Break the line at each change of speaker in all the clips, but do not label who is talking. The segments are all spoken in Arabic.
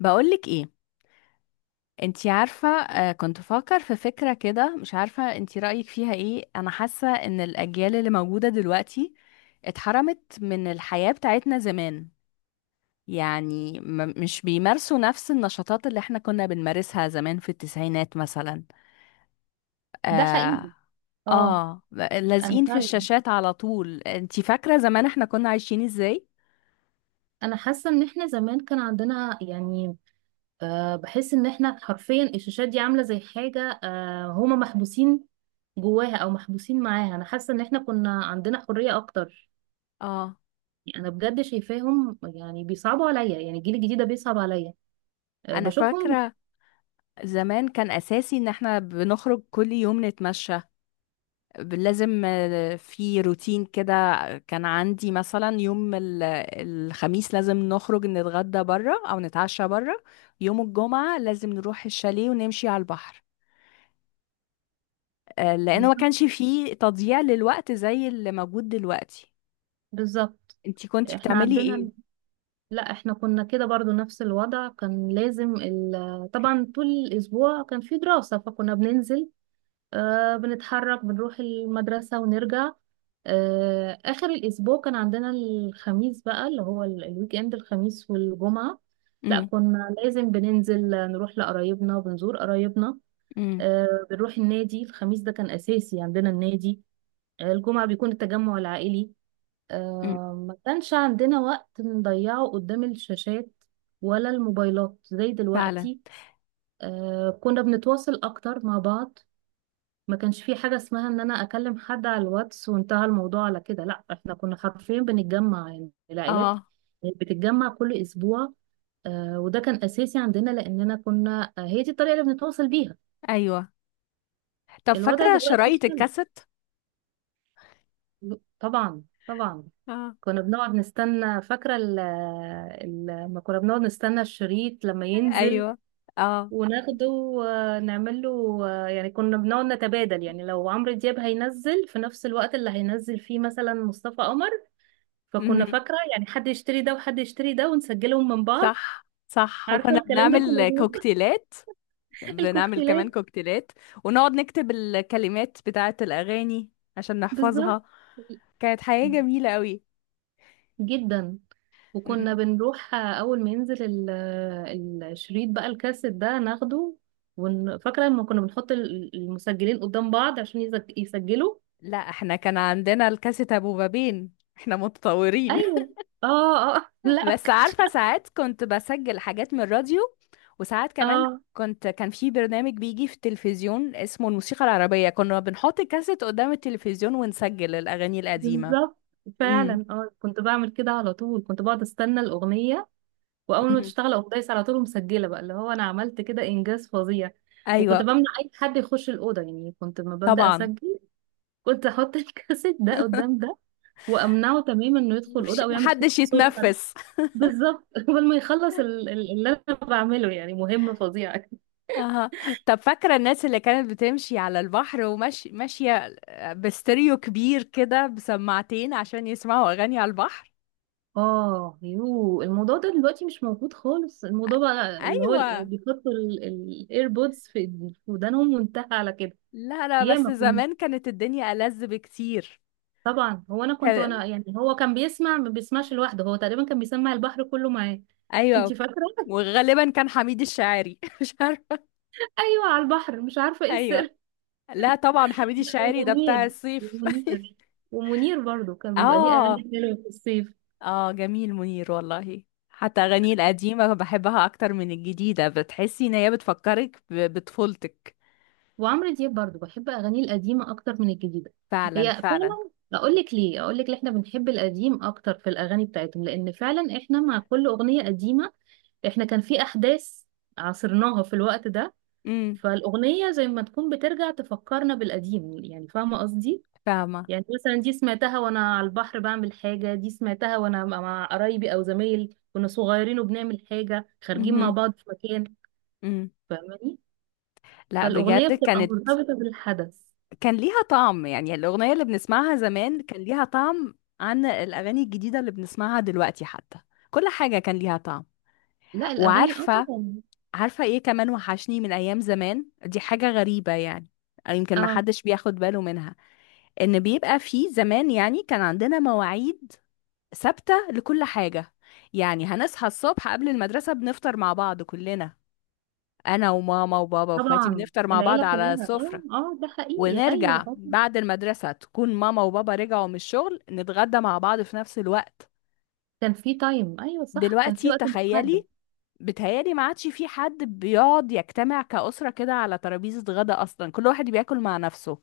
بقولك ايه؟ انتي عارفة، كنت بفكر في فكرة كده. مش عارفة انتي رأيك فيها ايه. انا حاسة ان الاجيال اللي موجودة دلوقتي اتحرمت من الحياة بتاعتنا زمان. يعني مش بيمارسوا نفس النشاطات اللي احنا كنا بنمارسها زمان في التسعينات مثلا.
ده
اه،
حقيقي. اه.
آه،
انا
لازقين في
فعلا
الشاشات على طول. انتي فاكرة زمان احنا كنا عايشين ازاي؟
انا حاسه ان احنا زمان كان عندنا يعني بحس ان احنا حرفيا الشاشات دي عامله زي حاجه، هما محبوسين جواها او محبوسين معاها. انا حاسه ان احنا كنا عندنا حريه اكتر.
اه.
يعني انا بجد شايفاهم، يعني بيصعبوا عليا، يعني الجيل الجديد ده بيصعب عليا.
انا
بشوفهم.
فاكرة زمان كان اساسي ان احنا بنخرج كل يوم نتمشى. لازم، في روتين كده. كان عندي مثلا يوم الخميس لازم نخرج نتغدى بره او نتعشى بره. يوم الجمعة لازم نروح الشاليه ونمشي على البحر. لانه ما
بالظبط،
كانش فيه تضييع للوقت زي اللي موجود دلوقتي.
بالظبط.
انتي كنتي
احنا
بتعملي ايه؟
عندنا لا، احنا كنا كده برضو نفس الوضع. كان لازم طبعا طول الاسبوع كان في دراسه، فكنا بننزل، بنتحرك، بنروح المدرسة ونرجع. آخر الأسبوع كان عندنا الخميس، بقى اللي هو الويك إند، الخميس والجمعة. لا،
امم.
كنا لازم بننزل، نروح لقرايبنا، بنزور قرايبنا.
امم.
بنروح النادي، الخميس ده كان أساسي عندنا النادي. الجمعة بيكون التجمع العائلي.
امم.
ما كانش عندنا وقت نضيعه قدام الشاشات ولا الموبايلات زي
فعلا.
دلوقتي. كنا بنتواصل أكتر مع بعض. ما كانش في حاجة اسمها ان انا اكلم حد على الواتس وانتهى الموضوع على كده. لا، احنا كنا حرفيا بنتجمع، يعني العائلات
اه.
بتتجمع كل اسبوع. وده كان اساسي عندنا، لاننا كنا، هي دي الطريقة اللي بنتواصل بيها.
ايوه. طب
الوضع
فاكرة
دلوقتي
شرايط
اختلف.
الكاسيت؟
طبعا طبعا.
اه.
كنا بنقعد نستنى، فاكرة لما كنا بنقعد نستنى الشريط لما ينزل
ايوه. اه.
وناخده ونعمل له، يعني كنا بنقعد نتبادل. يعني لو عمرو دياب هينزل في نفس الوقت اللي هينزل فيه مثلا مصطفى قمر، فكنا
امم.
فاكرة يعني حد يشتري ده وحد يشتري ده ونسجلهم من بعض.
صح صح،
عارفة
وكنا
الكلام ده؟ كنا
بنعمل
بنقول
كوكتيلات. بنعمل كمان
الكوكتيلات.
كوكتيلات ونقعد نكتب الكلمات بتاعة الأغاني عشان
بالظبط.
نحفظها. كانت حياة جميلة قوي.
جدا.
مم.
وكنا بنروح أول ما ينزل الشريط، بقى الكاسيت ده ناخده، فاكرة لما كنا بنحط المسجلين قدام بعض عشان يسجلوا.
لا، احنا كان عندنا الكاسيت ابو بابين، احنا متطورين.
أيوه، اه، اه، لا، ما
بس
كانش-
عارفة ساعات كنت بسجل حاجات من الراديو. وساعات كمان
اه،
كان في برنامج بيجي في التلفزيون اسمه الموسيقى العربية، كنا بنحط الكاسيت قدام التلفزيون ونسجل الأغاني القديمة.
بالظبط.
امم.
فعلا، اه، كنت بعمل كده على طول. كنت بقعد استنى الأغنية، واول ما
أمم.
تشتغل اقوم دايسه على طول ومسجله، بقى اللي هو انا عملت كده انجاز فظيع. وكنت
ايوه.
بمنع اي حد يخش الاوضه، يعني كنت لما ببدا
طبعا.
اسجل كنت احط الكاسيت ده قدام ده، وامنعه تماما انه يدخل الاوضه او يعمل
محدش
صوت حد.
يتنفس.
بالظبط قبل ما يخلص اللي انا بعمله، يعني مهمه فظيعه.
اها. طب فاكرة الناس اللي كانت بتمشي على البحر وماشية ماشية باستيريو كبير كده بسماعتين عشان يسمعوا أغاني على البحر؟
اه يو، الموضوع ده دلوقتي مش موجود خالص.
أ-
الموضوع بقى اللي هو
أيوة.
بيحطوا الايربودز في في ودانهم وانتهى على كده.
لا لا، بس
ياما.
زمان كانت الدنيا ألذ بكتير.
طبعا، هو انا كنت،
كان...
وانا يعني هو كان بيسمع، ما بيسمعش لوحده، هو تقريبا كان بيسمع البحر كله معاه.
أيوة.
انت فاكره؟
وغالبا كان حميد الشاعري، مش عارفة.
ايوه، على البحر مش عارفه ايه
أيوة.
السر.
لا طبعا، حميد
لا،
الشاعري ده بتاع
ومنير،
الصيف.
ومنير، ومنير برضو كان بيبقى ليه
اه.
اغاني حلوه في الصيف.
اه، جميل منير والله. حتى أغانيه القديمة بحبها أكتر من الجديدة، بتحسي إن هي بتفكرك بطفولتك.
وعمرو دياب برضو بحب اغانيه القديمه اكتر من الجديده.
فعلا
هي
فعلا.
فعلا، اقول لك ليه، اقول لك ليه احنا بنحب القديم اكتر في الاغاني بتاعتهم: لان فعلا احنا مع كل اغنيه قديمه، احنا كان في احداث عاصرناها في الوقت ده.
امم.
فالأغنية زي ما تكون بترجع تفكرنا بالقديم، يعني فاهمة قصدي؟
فاهمة.
يعني مثلا دي سمعتها وأنا على البحر بعمل حاجة، دي سمعتها وأنا مع قرايبي، أو زمايل كنا صغيرين وبنعمل حاجة، خارجين مع
امم.
بعض في مكان.
امم.
فاهماني؟
لا
فالأغنية
بجد،
بتبقى مرتبطة بالحدث.
كان ليها طعم. يعني الأغنية اللي بنسمعها زمان كان ليها طعم عن الأغاني الجديدة اللي بنسمعها دلوقتي. حتى كل حاجة كان ليها طعم.
لا، الأغاني اه
وعارفة
طبعا.
عارفة ايه كمان وحشني من أيام زمان؟ دي حاجة غريبة يعني، أو يمكن ما
اه
حدش بياخد باله منها. إن بيبقى في زمان، يعني كان عندنا مواعيد ثابتة لكل حاجة. يعني هنصحى الصبح قبل المدرسة بنفطر مع بعض كلنا، انا وماما وبابا واخواتي،
طبعا،
بنفطر مع بعض
العيلة
على
كلها،
السفرة.
اه، اه، ده حقيقي، أيوه،
ونرجع
اه.
بعد المدرسة تكون ماما وبابا رجعوا من الشغل، نتغدى مع بعض في نفس الوقت.
كان في تايم، أيوه صح، كان في
دلوقتي
وقت محدد.
تخيلي، بتهيالي ما عادش في حد بيقعد يجتمع كأسرة كده على ترابيزة غدا. أصلا كل واحد بياكل مع نفسه.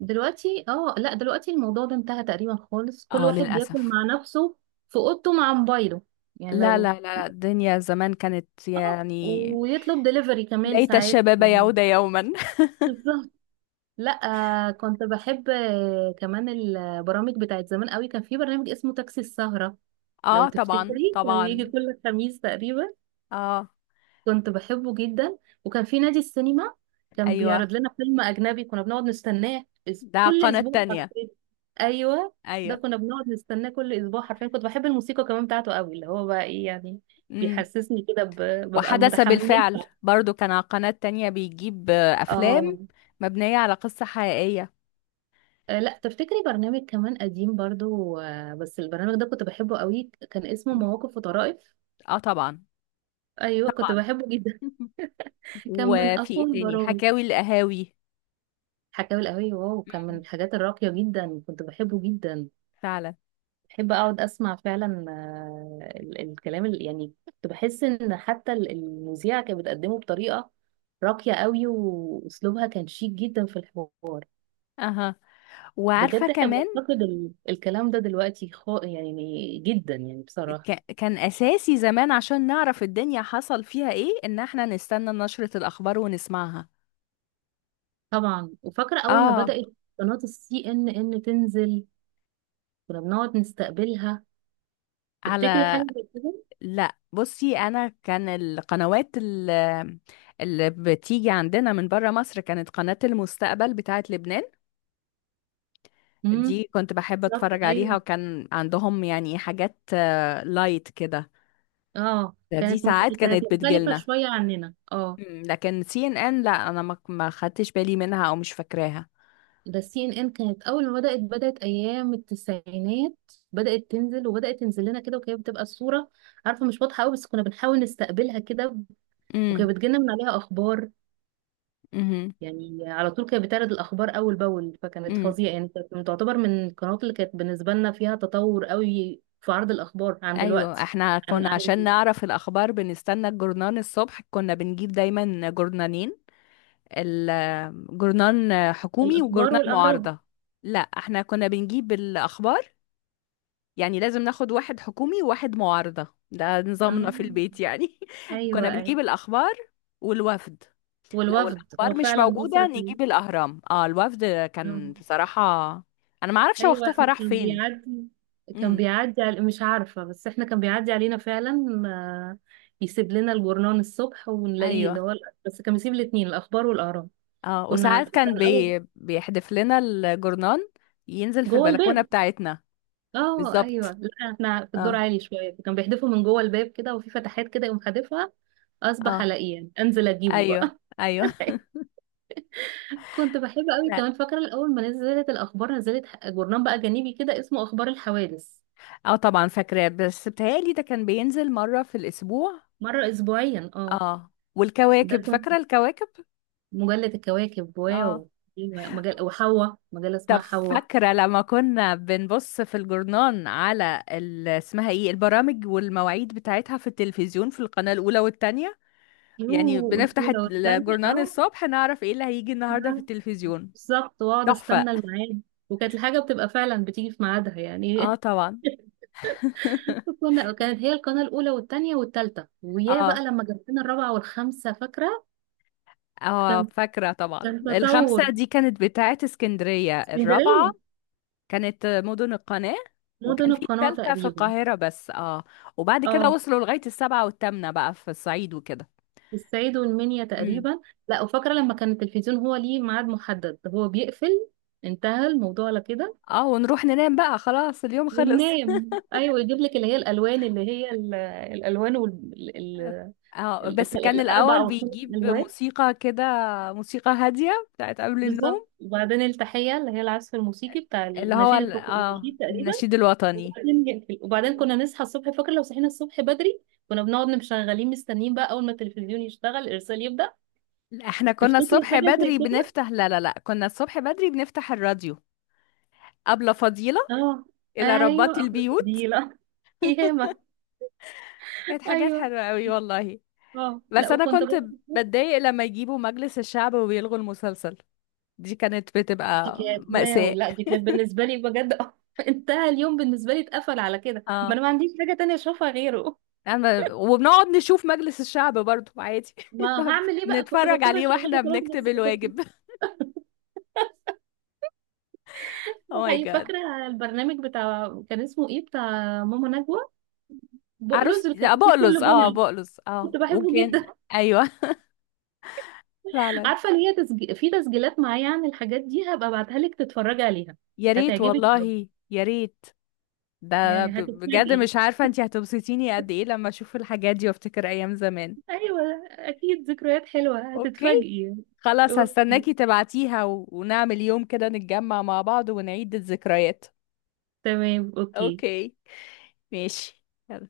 دلوقتي لا، دلوقتي الموضوع ده انتهى تقريبا خالص، كل
اه
واحد بياكل
للأسف.
مع نفسه في اوضته مع موبايله. يعني
لا
لو
لا لا لا، الدنيا زمان كانت
اه
يعني،
ويطلب دليفري كمان
ليت
ساعات
الشباب
يعني.
يعود يوما.
بالظبط. لا، كنت بحب، كمان البرامج بتاعت زمان قوي. كان في برنامج اسمه تاكسي السهرة، لو
اه طبعا
تفتكري، كان بيجي
طبعا.
كل خميس تقريبا.
اه.
كنت بحبه جدا. وكان في نادي السينما، كان
ايوه.
بيعرض لنا فيلم أجنبي كنا بنقعد نستناه،
ده
كل
قناة
أسبوع
تانية.
حرفيا. أيوه، ده
ايوه.
كنا بنقعد نستناه كل أسبوع حرفيا. كنت بحب الموسيقى كمان بتاعته قوي، اللي هو بقى إيه يعني،
مم.
بيحسسني كده ببقى
وحدث بالفعل
متحمسة.
برضو كان على قناة تانية، بيجيب أفلام
اه.
مبنية على قصة حقيقية.
لا، تفتكري برنامج كمان قديم برضو، بس البرنامج ده كنت بحبه قوي، كان اسمه
م.
مواقف وطرائف.
اه طبعا.
ايوه، كنت
طبعا.
بحبه جدا. كان من
وفي ايه
اقوى
تاني؟
البرامج.
حكاوي القهاوي.
حكاوي القهوية، واو، كان من
مم.
الحاجات الراقية جدا، كنت بحبه جدا.
فعلا.
بحب اقعد اسمع فعلا، الكلام اللي يعني كنت بحس ان حتى المذيعه كانت بتقدمه بطريقه راقيه قوي، واسلوبها كان شيك جدا في الحوار.
اها. وعارفة
بجد احنا
كمان،
بنفتقد الكلام ده دلوقتي، خا يعني، جدا يعني بصراحه.
كان أساسي زمان عشان نعرف الدنيا حصل فيها ايه، ان احنا نستنى نشرة الأخبار ونسمعها.
طبعا، وفاكره اول ما
اه.
بدات قناه CNN تنزل، كنا بنقعد نستقبلها. تفتكري حاجه
على
زي كده؟
لا بصي، انا كان القنوات اللي بتيجي عندنا من بره مصر كانت قناة المستقبل بتاعه لبنان.
امم،
دي كنت بحب
بالظبط
اتفرج عليها،
ايوه.
وكان عندهم يعني حاجات لايت كده.
اه
دي
كانت
ساعات
كانت
كانت
مختلفه
بتجيلنا.
شويه عننا، اه.
مم، لكن سي ان ان لا، انا ما خدتش بالي منها او مش فاكراها.
ده CNN كانت اول ما بدات، بدات ايام التسعينات، بدات تنزل، وبدات تنزل لنا كده، وكانت بتبقى الصوره عارفه مش واضحه قوي، بس كنا بنحاول نستقبلها كده.
امم.
وكانت بتجيلنا من عليها اخبار،
امم.
يعني على طول كانت بتعرض الاخبار اول باول، فكانت
امم.
فظيعه يعني. كانت تعتبر من القنوات اللي كانت بالنسبه لنا فيها تطور قوي في عرض الاخبار عن
ايوه،
دلوقتي.
احنا
عن
كنا
عن
عشان نعرف الاخبار بنستنى الجرنان الصبح. كنا بنجيب دايما جرنانين، الجورنال حكومي
الاخبار
وجورنال
والاهرام.
معارضة. لا، احنا كنا بنجيب الأخبار، يعني لازم ناخد واحد حكومي وواحد معارضة. ده نظامنا في
اه،
البيت يعني.
ايوه،
كنا
ايوه.
بنجيب الأخبار والوفد. لو
والوفد،
الأخبار
هو
مش
فعلا مصر
موجودة نجيب الأهرام، اه الوفد.
كلها.
كان بصراحة، أنا ما اعرفش هو
ايوه،
اختفى
احنا
راح
كان
فين.
بيعدي. كان
امم.
بيعدي على، مش عارفه، بس احنا كان بيعدي علينا فعلا، يسيب لنا الجورنان الصبح ونلاقيه، اللي
ايوه.
هو، بس كان بيسيب الاثنين: الاخبار والاراء.
اه، وساعات كان
كان اول
بيحدف لنا الجورنال، ينزل في
جوه
البلكونة
الباب.
بتاعتنا.
اه، ايوه،
بالظبط.
لا احنا في الدور
اه.
عالي شويه، فكان بيحدفه من جوه الباب كده، وفي فتحات كده يقوم حادفها. اصبح
اه.
الاقيه يعني، انزل اجيبه
ايوه.
بقى.
ايوه.
كنت بحب قوي كمان، فاكره الاول ما نزلت الاخبار، نزلت جورنان بقى جانبي كده اسمه اخبار الحوادث.
اه طبعا فاكراه، بس بتهيألي ده كان بينزل مرة في الأسبوع.
مره اسبوعيا، اه.
اه
ده
والكواكب، فاكرة الكواكب؟
مجلة الكواكب،
اه.
واو. في مجلة، وحواء، مجلة
طب
اسمها حواء.
فاكرة لما كنا بنبص في الجورنان على اسمها ايه، البرامج والمواعيد بتاعتها في التلفزيون في القناة الأولى والتانية؟ يعني
يوه،
بنفتح
الأولى والثانية،
الجورنان
اه.
الصبح نعرف ايه اللي هيجي النهاردة في
لا،
التلفزيون.
بالظبط، واقعد
تحفة.
استنى الميعاد. وكانت الحاجة بتبقى فعلا بتيجي في ميعادها
اه
يعني.
طبعا.
كنا، كانت هي القناة الأولى والثانية والثالثة، ويا بقى
اه.
لما جاب لنا الرابعة والخامسة، فاكرة؟
اه
كان
فاكرة طبعا.
كان
الخمسة
تطور.
دي كانت بتاعت اسكندرية، الرابعة
اسكندرية،
كانت مدن القناة.
مدن
وكان في
القناة
التالتة في
تقريبا.
القاهرة بس، اه. وبعد كده
اه،
وصلوا لغاية السبعة والتامنة بقى في الصعيد وكده.
الصعيد والمنيا
امم.
تقريبا. لا، وفاكرة لما كان التلفزيون هو ليه ميعاد محدد، هو بيقفل، انتهى الموضوع على كده.
اه، ونروح ننام بقى، خلاص اليوم خلص.
والنام ايوه، يجيب لك اللي هي الالوان، اللي هي الالوان وال... ال...
اه،
ال...
بس
ال-
كان
الاربع
الأول
او الخمس
بيجيب
الوان.
موسيقى كده، موسيقى هادية بتاعت قبل
بالظبط.
النوم.
وبعدين التحيه، اللي هي العزف الموسيقي بتاع
اللي هو
النشيد الحكومي،
اه
النشيد تقريبا.
النشيد الوطني.
وبعدين يقفل. وبعدين كنا نصحى الصبح. فاكر لو صحينا الصبح بدري، كنا بنقعد مشغلين مستنيين، بقى اول ما التلفزيون يشتغل الارسال يبدا.
لا، احنا كنا
تفتكري
الصبح
حاجه زي
بدري
كده؟
بنفتح، لا لا لا، كنا الصبح بدري بنفتح الراديو. أبلة فضيلة،
اه،
إلى ربات
ايوه، ام
البيوت.
الفضيله. ياما.
كانت حاجات
ايوه.
حلوة قوي والله.
اه، لا
بس انا
وكنت
كنت
برضه،
بتضايق لما يجيبوا مجلس الشعب وبيلغوا المسلسل. دي كانت
دي
بتبقى
كانت واو،
مأساة.
لا دي كانت بالنسبة لي بجد. انتهى اليوم بالنسبة لي، اتقفل على كده، ما
اه.
انا ما عنديش حاجة تانية اشوفها غيره.
أنا وبنقعد نشوف مجلس الشعب برضو عادي.
ما هعمل ايه بقى، كنت
بنتفرج
بضطر
عليه واحنا
اشغله، خلاص.
بنكتب
بس كنت،
الواجب. او ماي
هي
جاد.
فاكرة البرنامج بتاع كان اسمه ايه، بتاع ماما نجوى
عروس،
بقلوز، اللي كان
لا
فيه
بقلص،
كل
اه
جمعة.
بقلص، اه.
كنت بحبه
وكان
جدا.
ايوه. فعلا.
عارفة اللي هي في تسجيلات معايا عن الحاجات دي، هبقى ابعتها لك تتفرجي عليها.
يا ريت
هتعجبك قوي.
والله يا ريت. ده
يعني
بجد
هتتفاجئي.
مش عارفة انتي هتبسطيني قد ايه لما اشوف الحاجات دي وافتكر ايام زمان.
ايوه، اكيد ذكريات حلوة،
اوكي
هتتفاجئي.
خلاص،
اوكي.
هستناكي تبعتيها، و... ونعمل يوم كده نتجمع مع بعض ونعيد الذكريات.
تمام اوكي.
اوكي. ماشي. يلا.